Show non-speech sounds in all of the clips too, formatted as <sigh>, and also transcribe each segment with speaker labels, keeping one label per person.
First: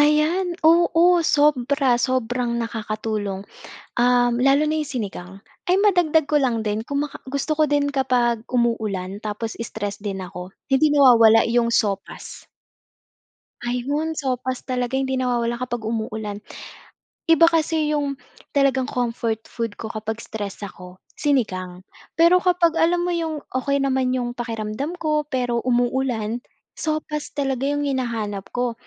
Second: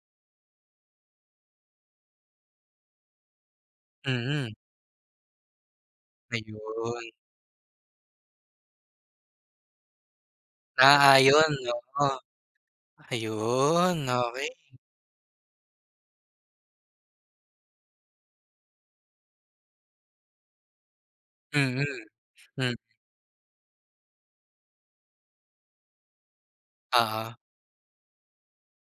Speaker 1: Ayan, oo. Sobra, sobrang nakakatulong, um,
Speaker 2: Mm.
Speaker 1: lalo na yung sinigang. Ay madagdag ko lang din kuma
Speaker 2: Ayun.
Speaker 1: gusto ko din kapag umuulan tapos stress din ako, hindi nawawala
Speaker 2: Naaayon,
Speaker 1: iyong
Speaker 2: oo.
Speaker 1: sopas.
Speaker 2: Ayun,
Speaker 1: Ayun,
Speaker 2: okey.
Speaker 1: sopas talaga hindi nawawala kapag umuulan. Iba kasi yung talagang comfort food ko kapag stress ako,
Speaker 2: Mm,
Speaker 1: sinigang. Pero kapag
Speaker 2: m
Speaker 1: alam mo yung okey naman yung pakiramdam ko, pero umuulan,
Speaker 2: Oo.
Speaker 1: sopas talaga yung hinahanap ko.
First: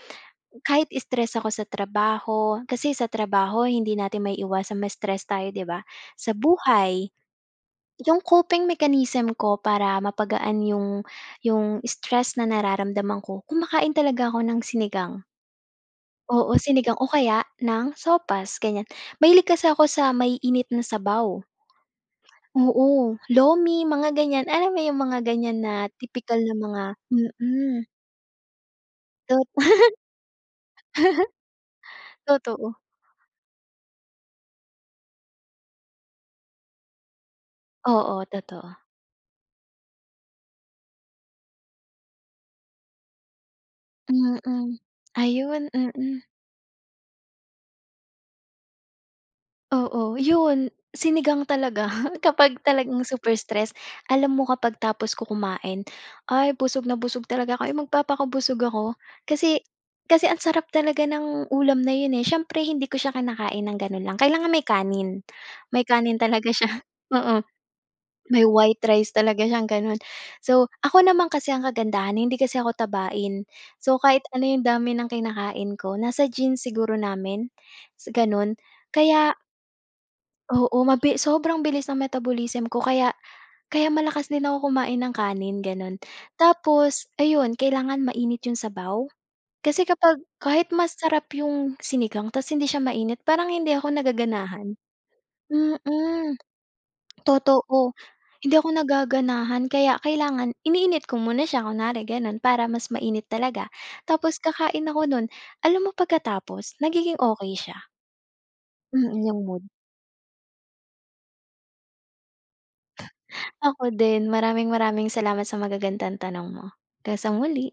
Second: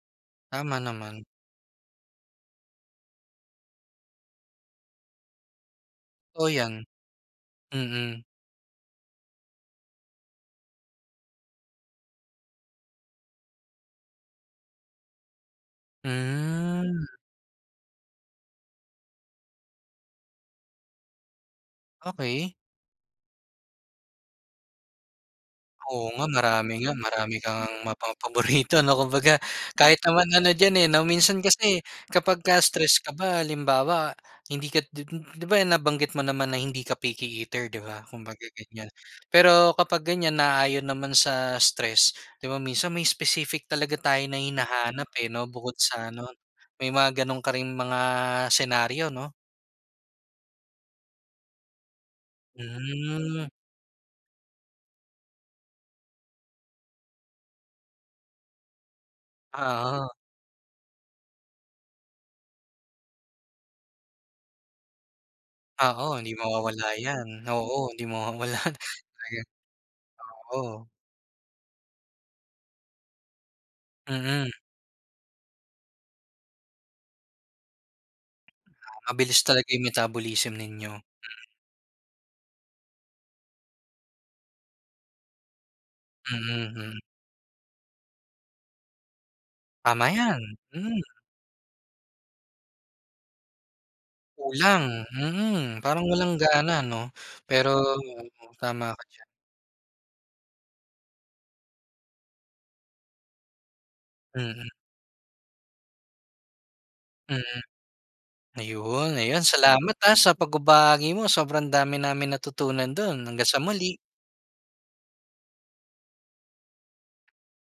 Speaker 2: Tama
Speaker 1: Kahit
Speaker 2: naman.
Speaker 1: stress ako sa trabaho kasi sa trabaho hindi natin maiiwasan ma-stress tayo di ba? Sa
Speaker 2: O 'yan,
Speaker 1: buhay. Yung
Speaker 2: mm.
Speaker 1: coping mechanism ko para mapagaan yung, yung stress na nararamdaman ko, kumakain talaga ako ng sinigang. Oo, sinigang
Speaker 2: Hmm.
Speaker 1: o kaya ng sopas, ganyan. Mahilig kasi ako sa maiinit na sabaw.
Speaker 2: Okey.
Speaker 1: Oo, lomi mga ganyan. Alam mo yung mga ganyan na
Speaker 2: Oo nga,
Speaker 1: tipikal na
Speaker 2: marami
Speaker 1: mga
Speaker 2: nga, marami ka ngang
Speaker 1: mm.
Speaker 2: mapa paborito <snorts> ano. Kumbaga
Speaker 1: Tot
Speaker 2: kahit naman ano diyan, eh, 'no. Minsan kasi
Speaker 1: <laughs>
Speaker 2: kapag ka
Speaker 1: totoo.
Speaker 2: stress ka ba halimbawa, hindi ka di di ba nabanggit mo naman na hindi ka picky eater di ba,
Speaker 1: Oo,
Speaker 2: kumbaga
Speaker 1: totoo.
Speaker 2: ganyan. Pero kapag ganyan naayon naman sa stress di ba minsan may specific talaga tayo na
Speaker 1: Mm,
Speaker 2: hinahanap, eh, 'no
Speaker 1: ayun,
Speaker 2: bukod sa
Speaker 1: mm.
Speaker 2: ano, may mga gano'n ka ring mga senaryo 'no?
Speaker 1: Oo, yun. Sinigang talaga <snorts> kapag talagang super
Speaker 2: Mhm.
Speaker 1: stress. Alam mo kapag tapos ko kumain ay busog na busog talaga ako, magpapakabusog ako kasi
Speaker 2: Oo.
Speaker 1: kasi ang sarap talaga ng ulam na yun, eh. Siyempre hindi ko siya kinakain ng gano'n lang, kailangan may kanin. May
Speaker 2: Oo,
Speaker 1: kanin
Speaker 2: hindi
Speaker 1: talaga siya
Speaker 2: mawawala
Speaker 1: <snorts>
Speaker 2: 'yan.
Speaker 1: oo.
Speaker 2: Oo, hindi
Speaker 1: May
Speaker 2: mawawala
Speaker 1: white
Speaker 2: <snorts>
Speaker 1: rice
Speaker 2: talaga
Speaker 1: talaga siyang ganun. So,
Speaker 2: oo.
Speaker 1: ako naman kasi ang kagandahan hindi kasi ako tabain. So, kahit ano
Speaker 2: Mm.
Speaker 1: yung dami ng kinakain ko, nasa genes siguro namin, gano'n
Speaker 2: Ah,
Speaker 1: kaya
Speaker 2: mabilis talaga yung metabolism
Speaker 1: Oo,
Speaker 2: ninyo,
Speaker 1: mabi
Speaker 2: mm.
Speaker 1: sobrang bilis ng metabolism ko kaya kaya malakas din ako kumain ng kanin, gano'n.
Speaker 2: Mm, mm.
Speaker 1: Tapos ayun, kailangan mainit yung sabaw kasi
Speaker 2: Tama
Speaker 1: kapag
Speaker 2: 'yan,
Speaker 1: kahit
Speaker 2: mm.
Speaker 1: masarap yung sinigang tapos hindi siya mainit parang hindi ako nagaganahan.
Speaker 2: Kulang, mm. Parang walang
Speaker 1: Mm,
Speaker 2: gana 'no, pero
Speaker 1: totoo. Hindi ako
Speaker 2: tama ka diyan.
Speaker 1: nagaganahan kaya kailangan iniinit ko muna siya kunwari gano'n para mas mainit talaga. Tapos
Speaker 2: Mhm.
Speaker 1: kakain ako nun. Alam mo pagkatapos, nagiging okey
Speaker 2: Mm,
Speaker 1: siya.
Speaker 2: ayun.
Speaker 1: Mm, yung
Speaker 2: Ayun,
Speaker 1: mood.
Speaker 2: salamat, ah, sa pagbabahagi mo sobrang dami naming natutunan dun. Hanggang sa
Speaker 1: Ako
Speaker 2: muli.
Speaker 1: din. Maraming-maraming salamat sa magagandang tanong mo, 'gang sa muli.